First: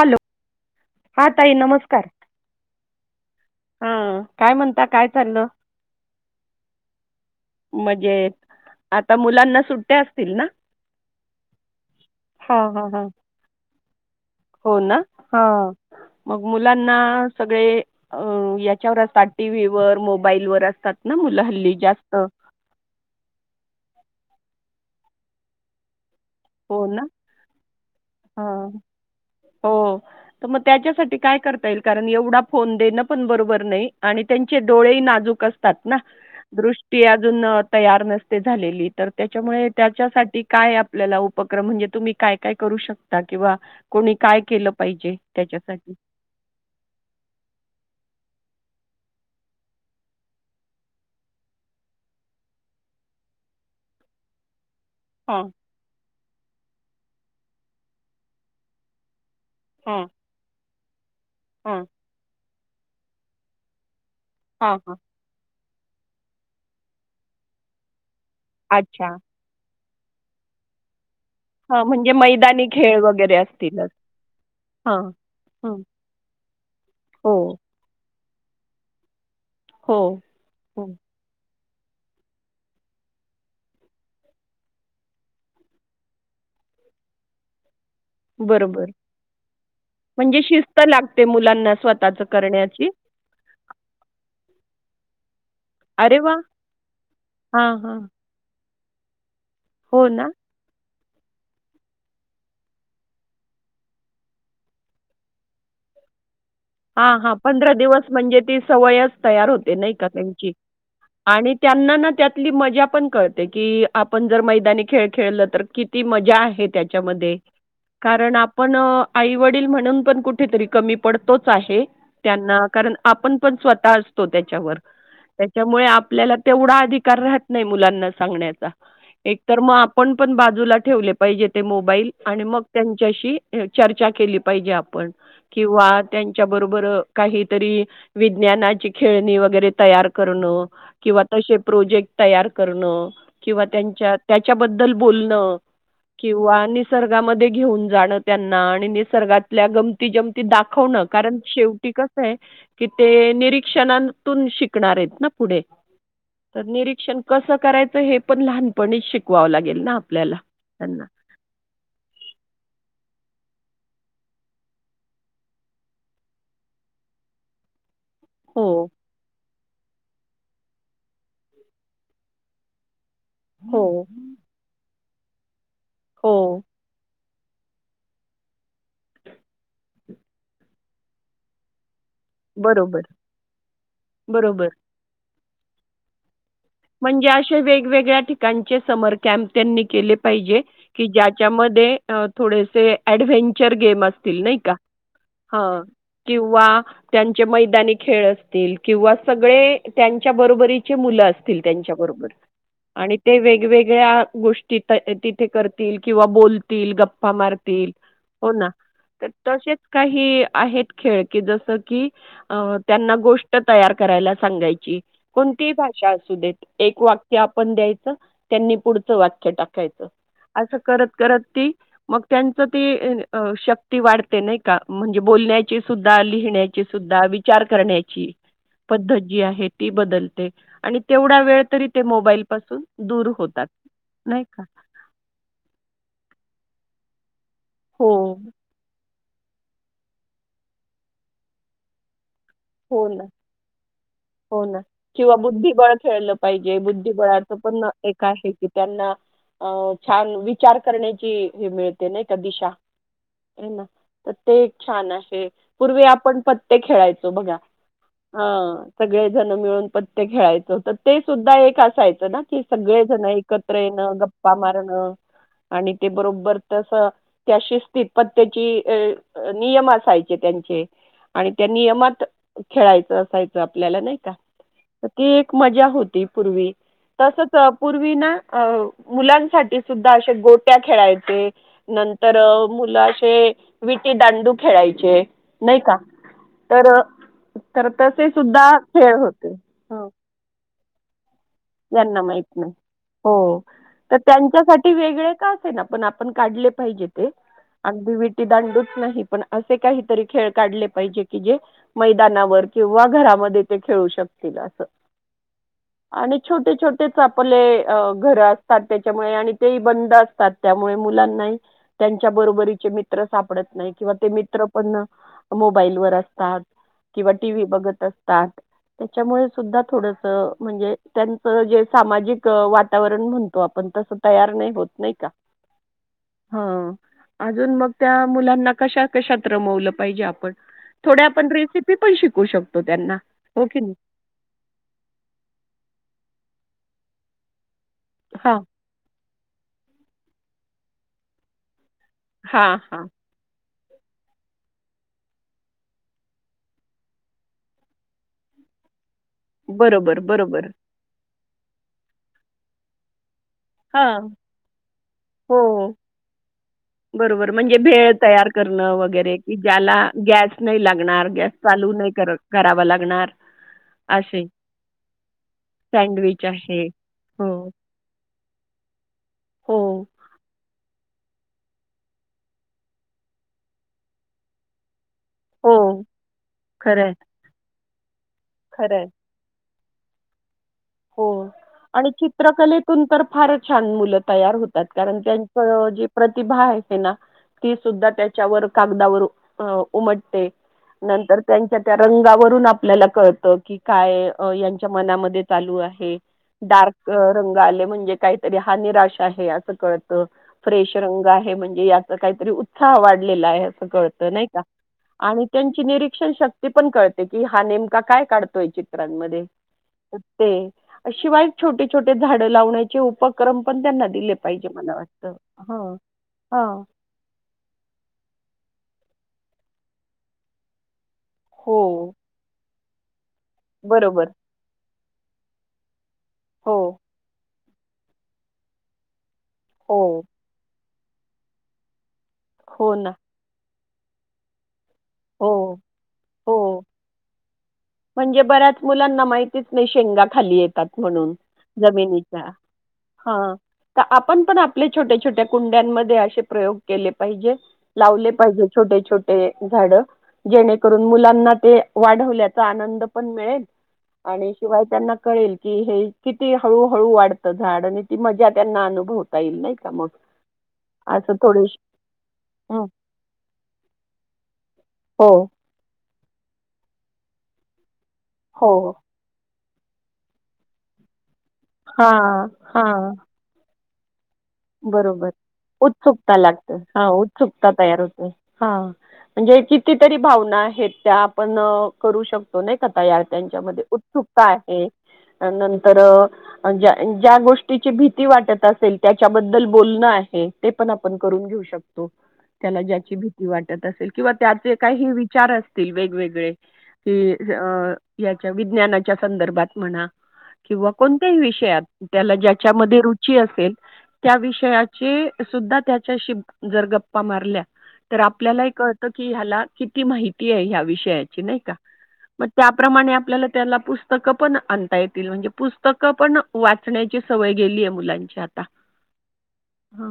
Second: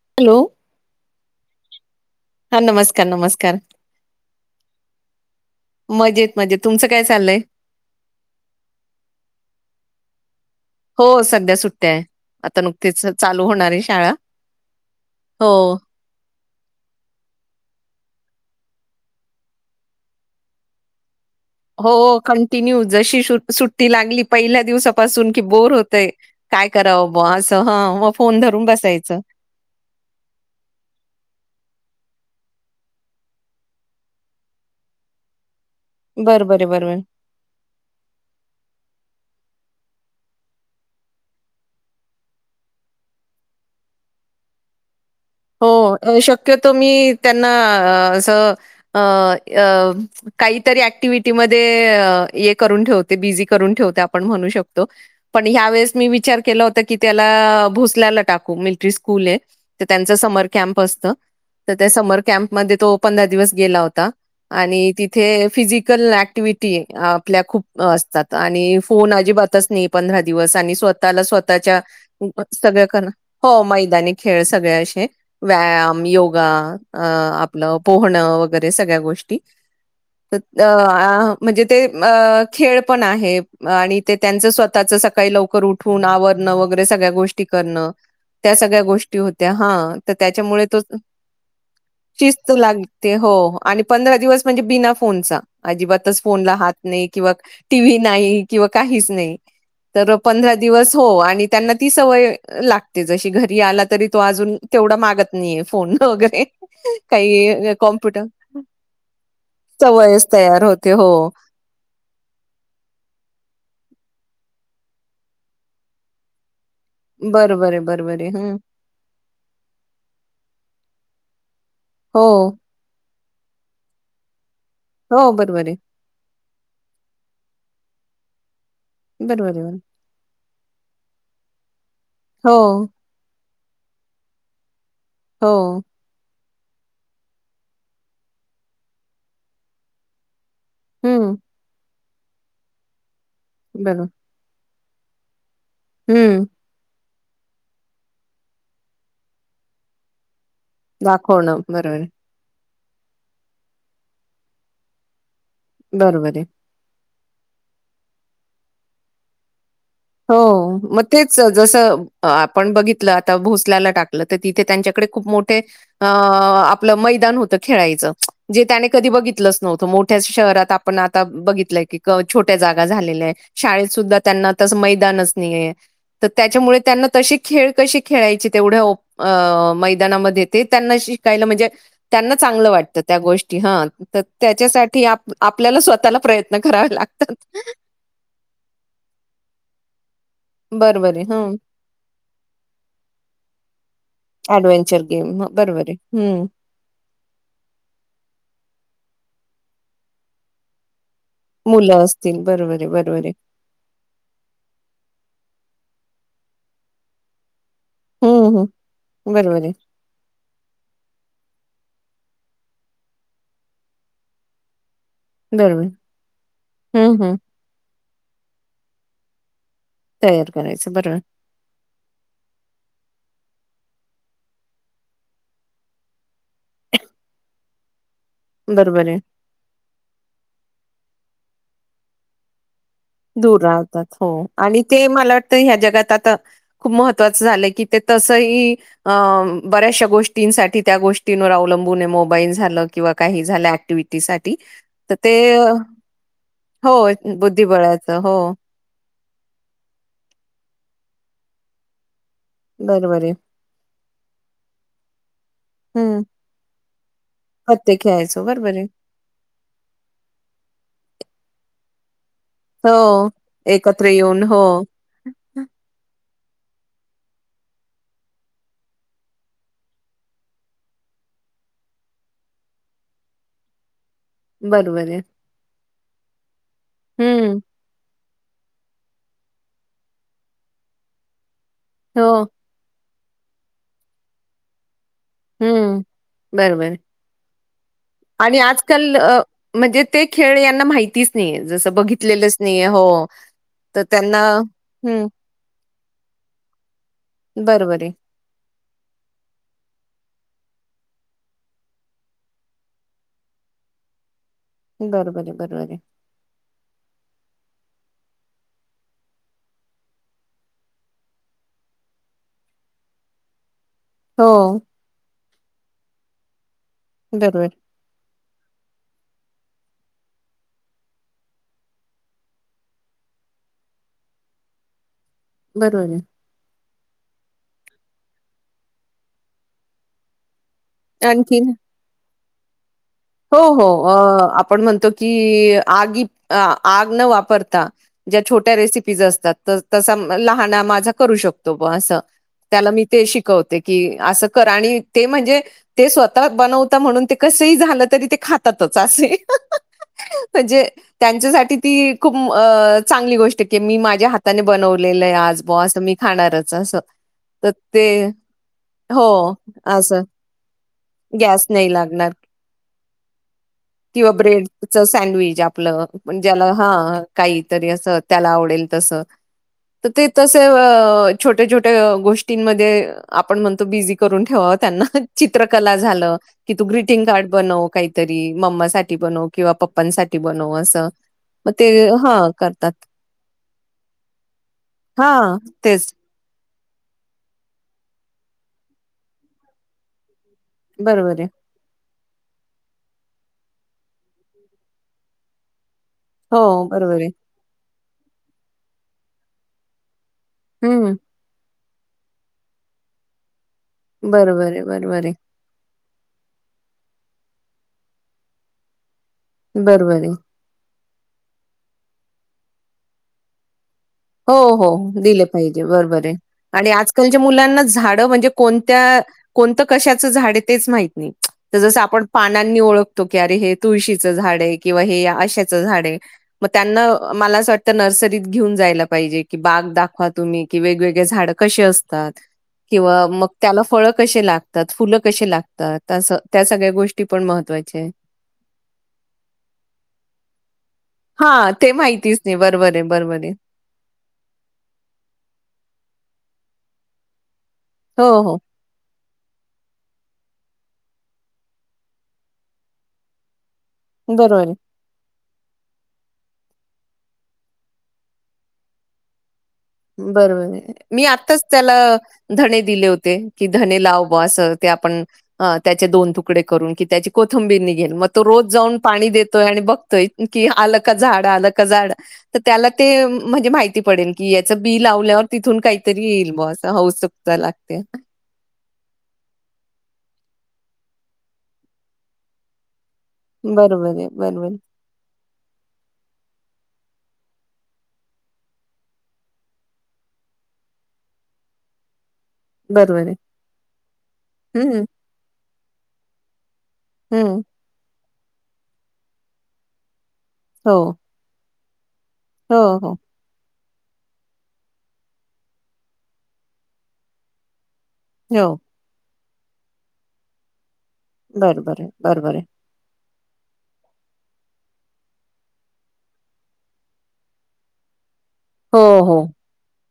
Hello हा ताई नमस्कार हा नमस्कार नमस्कार हा काय म्हणता काय चाललं मजेत मजेत तुमचं काय चाललंय मजेत आता मुलांना सुट ते असतील ना हो सध्या सुट्ट्या आहे. हा आता हा नुकतीच हा च चालू होणार ये. शाळा. हो ना हा हो मग मुलांना सगळे अ याच्यावर असतात. टी व्ही वर मोबाईल वर असतात. ना मुलं हल्ली हो जास्त कंटिन्यू जशी शु सुट्टी लागली पहिल्या दिवसापासून की बोर होतय. काय हो ना करावं ब असं ह मग फोन अ धरून बसायचं हो त म त्याच्यासाठी काय करता येईल कारण एवढा फोन देण पण बरोबर नाही आणि त्यांचे डोळे ही नाजूक अस तात ना बरोबर आहे बरोबर दृष्टी अजून अ तयार नसते झालेली तर त्याच्यामुळे त्याच्यासाठी काय आपल्याला उप क्रम म्हणजे तुम्ही काय काय करू शकता. किंवा कोणी काय केलं पाहिजे. हो त्याच्यासाठी? अ शक्यतो मी त्यांना अ असं अ अ काहीतरी ऍक्टिव्हटीमध्ये ये करून ठेवते. बिझी करून ठेवते आपण म्हणू शक तो पण हां, ह्या वेळेस मी विचार केला होता की, त्याला भोसल्याला टाकू मिलिट्री स्कूल ये. हां, त्यांचा समर कॅम्प अस त. तर हां, त्या समर कॅम्प मध्ये तो पंधरा दिवस गेला होता. हां, आणि हां. तिथे फिजिक कल ऍक्टिव्हटी ये आपल्या खूप असतात. आणि अच्छा. फोन अजिबातच नाही. पंधरा दिवस आणि स्व ताला स्वतःच्या हां, म्हणजे मैदानी सगळ खेळ करना वगैरे हो असतीलच. मैदानी खेळ सगळे असे हां. हं. व्यायाम योगा अ हो, आपल पोहणं व गैरे सगळ्या गोष्टी हो, त हो. अ म्हणजे ते अ खेळ पण आहे आणि ते त्यांच स्वतःच सकाळी लवकर उठून आवरणं वगैरे सगळ्या गोष्टी करण. त्या सगळ्या बरोबर. गोष्टी होत. हा त म्हणजे त्याच्यामुळे शिस्त तो लागते मुलांना स्वतःचं शिस्त करण्याची. लागते. हो आणि पंधरा दिवस म्हणजे बिना फोनचा अरे अजिबातच वाह! फोनला हात नाही. किंवा हां, टीव्ही हां. नाही. किंवा काहीच नाही. हो तर ना? पंधरा दिवस हो आणि त्यांना ती सवय लागते जशी घरी आला तरी तो अजून तेवढा मागत नाहीये फोन वगैरे हा हा पंध काही दिवस कॉम्प्युटर म्हणजे ती सवयच तयार होते नाही का सवयच त्यांची तयार होते हो आणि त्यांना ना त्यातली मजा पण कळते की आपण जर मैदानी खेळ खेळलं तर किती मजा आहे त्या बरोबर आहे बरोबर आहे ण हम्म आपण आई वडील म्हण पण कु क प आहे हो त्यांना कारण आपण पण स्वत असतो त्याच्यावर हो बरोबर आहे त्याच्यामुळे आपल्याला तेवढा अधिकार राहत नाही मुलांना सांगण्याचा एक बरोबर तर मग आहे आपण पण बाजूला ठेवले पाहिजे ते मोबाईल आणि हो मग त्यांच्याशी चर्चा केली पाहिजे आप ण हो किंवा च्या बरोबर काहीतरी विज्ञानाची खेळणी वगैरे तयार करणं किंवा हम्म तसे प्रोजेक्ट तयार करणं किंवा बरोबर त्यांच्या त्याच्याबद्ल बदल बोलणं हम्म किंवा निसर् घेऊन जाण त्यांना आणि निसर्ातल्या गमती जमती दाखव कारण दाखवणं शेवटी बरोबर कस आहे कि ते निरीक्षणतून शिकणार आहेत ना पुढे बरोबर आहे निरीक्षण कसं करायचं हे पण लहानपणीच शिकवावं लागत हो मग तेच जसं आपण बघितलं आ भोसल्याला टाकलं तर तिथे त्यांच्याकडे खूप मोठे अ आपलं मैदान होतं खेळायचं जे हो, त्याने कधी बघितलं असत नव्हत मोठ्या शहरात आपण आता बघितलंय की छोट्या जागा झालेल्या आहेत शाळेत हो, सुधा त्यांना मैदानच नाही आहे तर हो. त्याच्यामुळे त्यांना तशी खेळ कशी खेळायचे तेवढ्या अ मैदानामध्ये ते त्यांना शिकायला म्हणजे त्यांना चांगलं वाटतं बरोबर, त्या गोष्टी ह तर बरोबर. त्याच्यासाठी आपल्याला स्वतःला प्रयत्न करावे म्हणजे लागतात. असे वेगवेगळ्या ठिकाणचे समर कॅम्प त्यांनी केले पाहिजे की बरोबर आहे. हं. ज्याच्यामध्ये थोडेसे डव्हेंचर गेम अस क ऍडव्हेंचर गेम ह बरोबर आहे. हम्म त्यां मैदानी खेळ असतील किं सळे त्यांच्या बरोबरीचे मुलं मुलं त्यांच्याबरोबर असतील बरोबर आहे आणि बरोबर आहे. ते वेगवेगळ्या गोष्टी तिथे करतील किंवा बोलतील गप्पा मार हो हम्म हम्म ना तर बरोबर आहे तसेच काही आहेत खेळके जस की अ त्यांना गोष्ट तयार करायला सांगायची कोणती बरोबर भाषा अस एक हम्म हम्म वाक्य आपण द्यायचं त्यांनी पुढचं वाक्य टाक तयार करायचं बरोबर म त्यां ती वाढते नाही का म्हणजे बोलण्याची सुद्धा लिहिण्याची सुद्धा विचार करण्याची पद्धत जी आहे ती बदलते आणि थोडा वेळ तरी ते मोबाईल पासून दूर राहतात हो आणि ते मला वाटतंय ह्या जगात आता खूप महत्त्वच च झालंय की ते हो, तसही अ बऱ्याशा गोष्टींसाठी त्या गोष्टींवर अवलंबून आहे मोबाईल झाला हो किंवा ना, काही झालं ऍक्टिव्हिटी साठी हो ना. तर ते किंवा बुद्धिबळ खेळलं पाहिजे. हो बुद्धिबळाचं पण बुधिबळा आहे की त्यांना छान विचार करण्याची ही मिळते नाही दिशा बरोबर आहे. ना तर ते एक छान आहे पूर्वी हम्म आपण पत्ते खेळायचे पत्ते खेळायचो बरोबर आहे. सगळे जण पत्ते खेळायचे तर ते सुद्धा असायचं ना [unintelligible] सगळे जण हो एकत्र येण येऊन गप्पा हो मारणं आणि ते बरो बर तसं त्या पत्त्यात नियम असायचे त्यांचे आणि त्या नियम खेळायचं असायचं आपल्याला नाही तर बरोबर आहे. ती एक एक मजा होती ती पूर्वी तसच हं. पूर्वी ना अ मुलांसाठी सुद्धा अशे गोट्या खेळायचे. नंतर हो. मुला ते विटी दांडू खेळायचे. नाही का हं. बरोबर. तर आहे. तर तसे आणि सुद्धा खेळ होते. ह्यांना माहितीच. नाहीये. जसं ज्यांना माहित बघितलेलंच नाही नाहीये. हो तर त्यांच्यासाठी हं. वेगळे का असे ना पण आपण काढले पाहिजेत. अ आणि बरोबर आहे. ते विटी दांड नाही पण असे काहीतरी खेळ काढले पाहिजे की जे मैदानावर किंवा घरामध्ये ते खेळू शकत. बरोबर आहे बरोबर आहे. छोटे छोटे आपले घर असतात त्याच्यामुळे आणि ते बंद असतात त्यामुळे मुलांना त्यांच्या बरोबरीचे मित्र सापडत नाही. किंवा ते मित्र हो. पण मोबाईल वर अस. ह. किंवा टी व् बरोबर. बघत असतात त्याच्यामुळे सुद्धा थोडस म्हणजे त्यांचं जे सामाजिक वातावरण म्हणतो आपण तसं तयार नाही होत नाही का? बरोबर आहे. हा अजून मग. त्या मुलांना कशा कशात रमवलं पाहिजे आपण थोड्या आपण आणखीन? रेसिपी पण शिक. शू शकतो त्यांना हो की हो नाही आपण म्हणतो की आगी आग न वापरता. ज्या हां छोट्या रेसिपीज असतात तर त लहाान माझा करू शकतो. अस हां त्याला मी हां ते शिकवते. कि असं कर आणि ते म्हणजे ते स्वतः बनवता म्हणून ते कस झालं. तरी ते खातातच असे. बरोबर बरोबर. म्हणजे त्यांच्यासाठी ती खूप चांगली गोष्ट. मी हां. माझ्या हाताने बनवलेलं आहे आज ब हो. असं मी खाणारच. असं. बरोबर तर म्हणजे ते भेळ तयार करण हो, वगैरे की ज्याला असं गॅस नाही लागणार गॅस चालू नाही करावा लागणार. किंवा असे ब्रेड सडविच आपलंण सँडविच ज्याला आहे. हा हो. काहीतरी अस त्याला आवडेल तस हो. तर ते तस. छोट्या छोट्या गोष्टींमध्ये आपण म्हणतो बिझी करून ठेवा त्यांना चित्रकला हो. झालं की तू खरं आहे. ग्रीटिंग कार्ड बनव तरी खरं आहे. मम्मासाठी बन किंवा प् पणसाठी बोल हो आणि करतात चित्रकलेतून तर फार छान मुलं तयार होतात कारण हा त्यांच जे तेच प्रतिभा आहे हे ना ती सुद्धा त्याच्यावर कागदावर उमटते बरोबर नंतर आहे त्यांच्या त्या रंगावरून आपल्याला कळत की काय यांच्या मनामध्ये चालू आहे हो डार्क बरोबर आहे रंग आ म्हणजे काहीतरी हा निराश आहे असं कळत फ्रेश हम्म रंग आहे म्हणजे काहीतरी उत्साह वाढलेला आहे कत नाही का बरोबर आहे बरोबर आहे आणि त्यांची नि शिक्षण शक्ती पण कळते की हा नेमका काय काढतोय चित्रांमध्ये बरोबर आहे ते शिवाय छोटे छोटे झाडं लावण्याचे उपक्रम पण त्यांना दिले पाहिजे हो मला हो वाटतं. दिले पाहिजे हं, बरोबर आहे हं. आणि आजकालच्या मुलांना झाडं म्हणजे कोण त्या कोणतं कशाचं झाड आहे तेच माहि स हो, आपण पाना ओळख तो की अरे हे बरोबर. तुळशीचं झाड आहे किंवा हे अशाचं झाड आहे मग हो, त्यांना मला असं वाट तर नर्सरीत घेऊन जायला पाहिजे कि बाग हो, दाखवा तुम्ही कि वेगवेगळे झाड कसे असत हो ना. किंवा म त्याला फळं कसे लाग फुलं हो, कशी लागतात त्या हो. सगळ्या गोष्टी पण मह म्हणजे बऱ्याच मुलांना माहितीच नाही शेंगा खाली येतात म्हणून हां, ते माहितीच जमिनीच्या नाही. बरोबर आहे, बरोबर आहे. हा तर आपण पण आपल्या छोट्या छोट्या कुंड्यांमध्ये असे प्रयोग केले पाहिजे लावले हो, हो. पाहिजे छोटे छोटे झाड जेणे मुलाना ते वाढवल्या आनंद पण मिळेल आणि बरोबर आहे. शिवाय त्यांना कळेल कि हे किती हळूहळू वाढतं झाड आणि ती मजा त्यांना अनुभवता येईल नाही का मग बरोबर मी असं आत्ताच थोडीशी त्याला धणे हं. दिले होते की धणे लाव ब अस ते आपण हो त्याचे दोन तुकडे करून कि त्याची कोथंबीर नि मग तो रोज हो जाऊन पाणी देत य आणि बघतोय की आल झाड आलं झाड हां त्याला हां ते म्हणजे माहिती पडेन की याचं बी बरोबर लावल्यावर तिथून काहीतरी उत्सुकता येईल बुवा लागते असं हा उत्सुकता तयार लागते. होते हा म्हणजे कितीतरी भावना आहेत त्या आपण करू शकतो नाही कता यात त्यांच्यामध्ये बरोबर उत्सुकता बरोबर, आहे नंतर ज्या गोष्टीची भीती वाटत असेल त्या बद्ल बण आहे ते पण आपण करून घेऊ शकतो त्याला ज्याची बरोबर आहे. भीती वाटत असेल किंवा त्याचे हं, काही विचार अस तील वेगवेगळे हि हं. अ याच्या विज्ञानाच्या संदर्भात म्हणा किंवा हो, कोणत्याही विषयात त्याला हो, ज्याच्यामध्ये हो, रुची असेल त्या विषयाचे सुद्धा त्याच्याशी जर गप्पा मारल्या तर आपल्याला हो. कळतं की ह्याला किती माहिती आहे हविषयी बरोबर आहे, [inaudible] बरोबर आहे. आपल्याला त्याला पुस्तकं पण आणता येतील म्हणजे पुस्तकं पण वाचण्याची सवय गेली आहे मुलांची आता हो हो हा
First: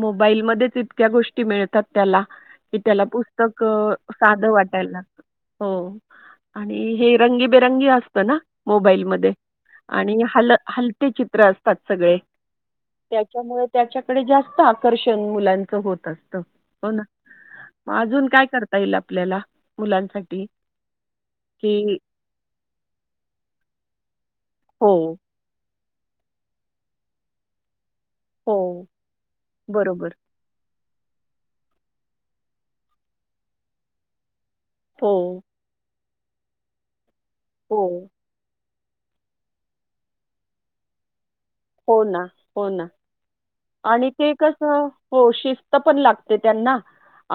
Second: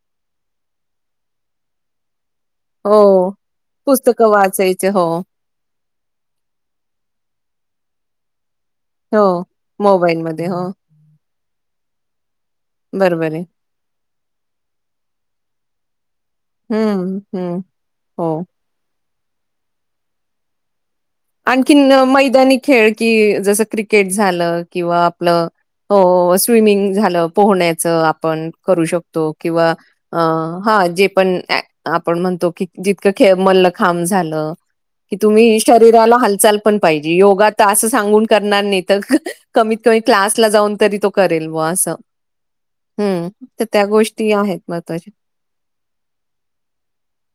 मोबाईलमध्येच इतक्या गोष्टी मिळतात त्याला कि त्याला हो. पुस्तक पुस्तकं साधं वाचायचे. वाटायला हो, लागत हो आणि हे रंगीबेरंगी असत ना हो. मोबाईलमध्येध्ये आणि मोबाईलमध्ये. हल हलते चित्र असते त्याात सगळे बरबर त्यामुळे त्याच्या तरी जास्त आकर्षण मुलांच होत असतं. हो ना. हं, हं. म अजून हो. काय करता ईल आप ल्याला मुलांसाठी आणखीन की मैदानी खेळ, की जसं क्रिकेट झालं हो, किंवा आपलं हो स्विमिंग झालं पोहण्याचं आ पण करू हो. शकतो किंवा बरोबर. अ हां जेपण आपण म्हणतो की, जितकं खेळ मल्ल खांब झालं हो, की तुम्हीही शोध राला हलचाल पण पाहिजे. योगा तर हो. असं सांगून करणार नाहीत कमीत कमी क्लासला जाऊन तरी तो करेल बुवा असं. हो ना. हो ना. हं, तर त्या आणि गोष्टी ते आहेत कसं महत्त्वाच्या. हो शिस्त पण लागते त्यांना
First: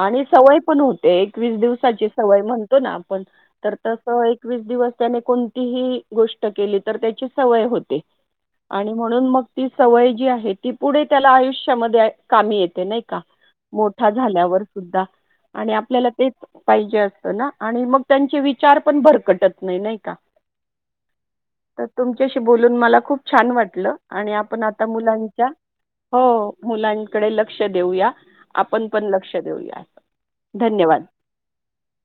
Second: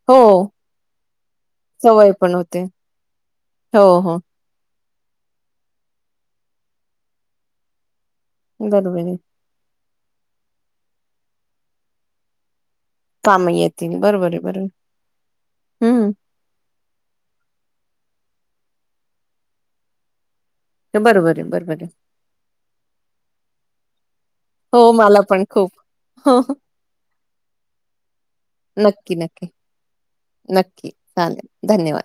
आणि हो, सवय पण होते एकवीस दिवसाची पण सवय होते. म्हणतो ना आपण तर हो, हो. तसं एकवीस दिवस त्याने कोणतीही गोष्ट केली, तर त्याची सवय होते. आणि बरोब म्हणून मग ती सवय जी आहे, ती पुढे त्याला आयुष्यामध्ये कामी येते. नाही का, काम येतील मोठा बरोबर आहे झाल्यावर बरोबर सुद्धा आणि आपल्याला हम्म तेच पाहिजे असतं ना आणि मग त्यांचे विचारपण भरकटत नाही, नाही का? ते बरोबर आहे बरोबर तर आहे तुमच्याशी बोलून मला खूप छान वाटलं. आणि आपण आता हो मला पण मुलांच्या खूप हो मुलांकडे लक्ष देऊया. आपणपण नक्की लक्ष नक्की देऊया. नक्की धन्यवाद. चालेल धन्यवाद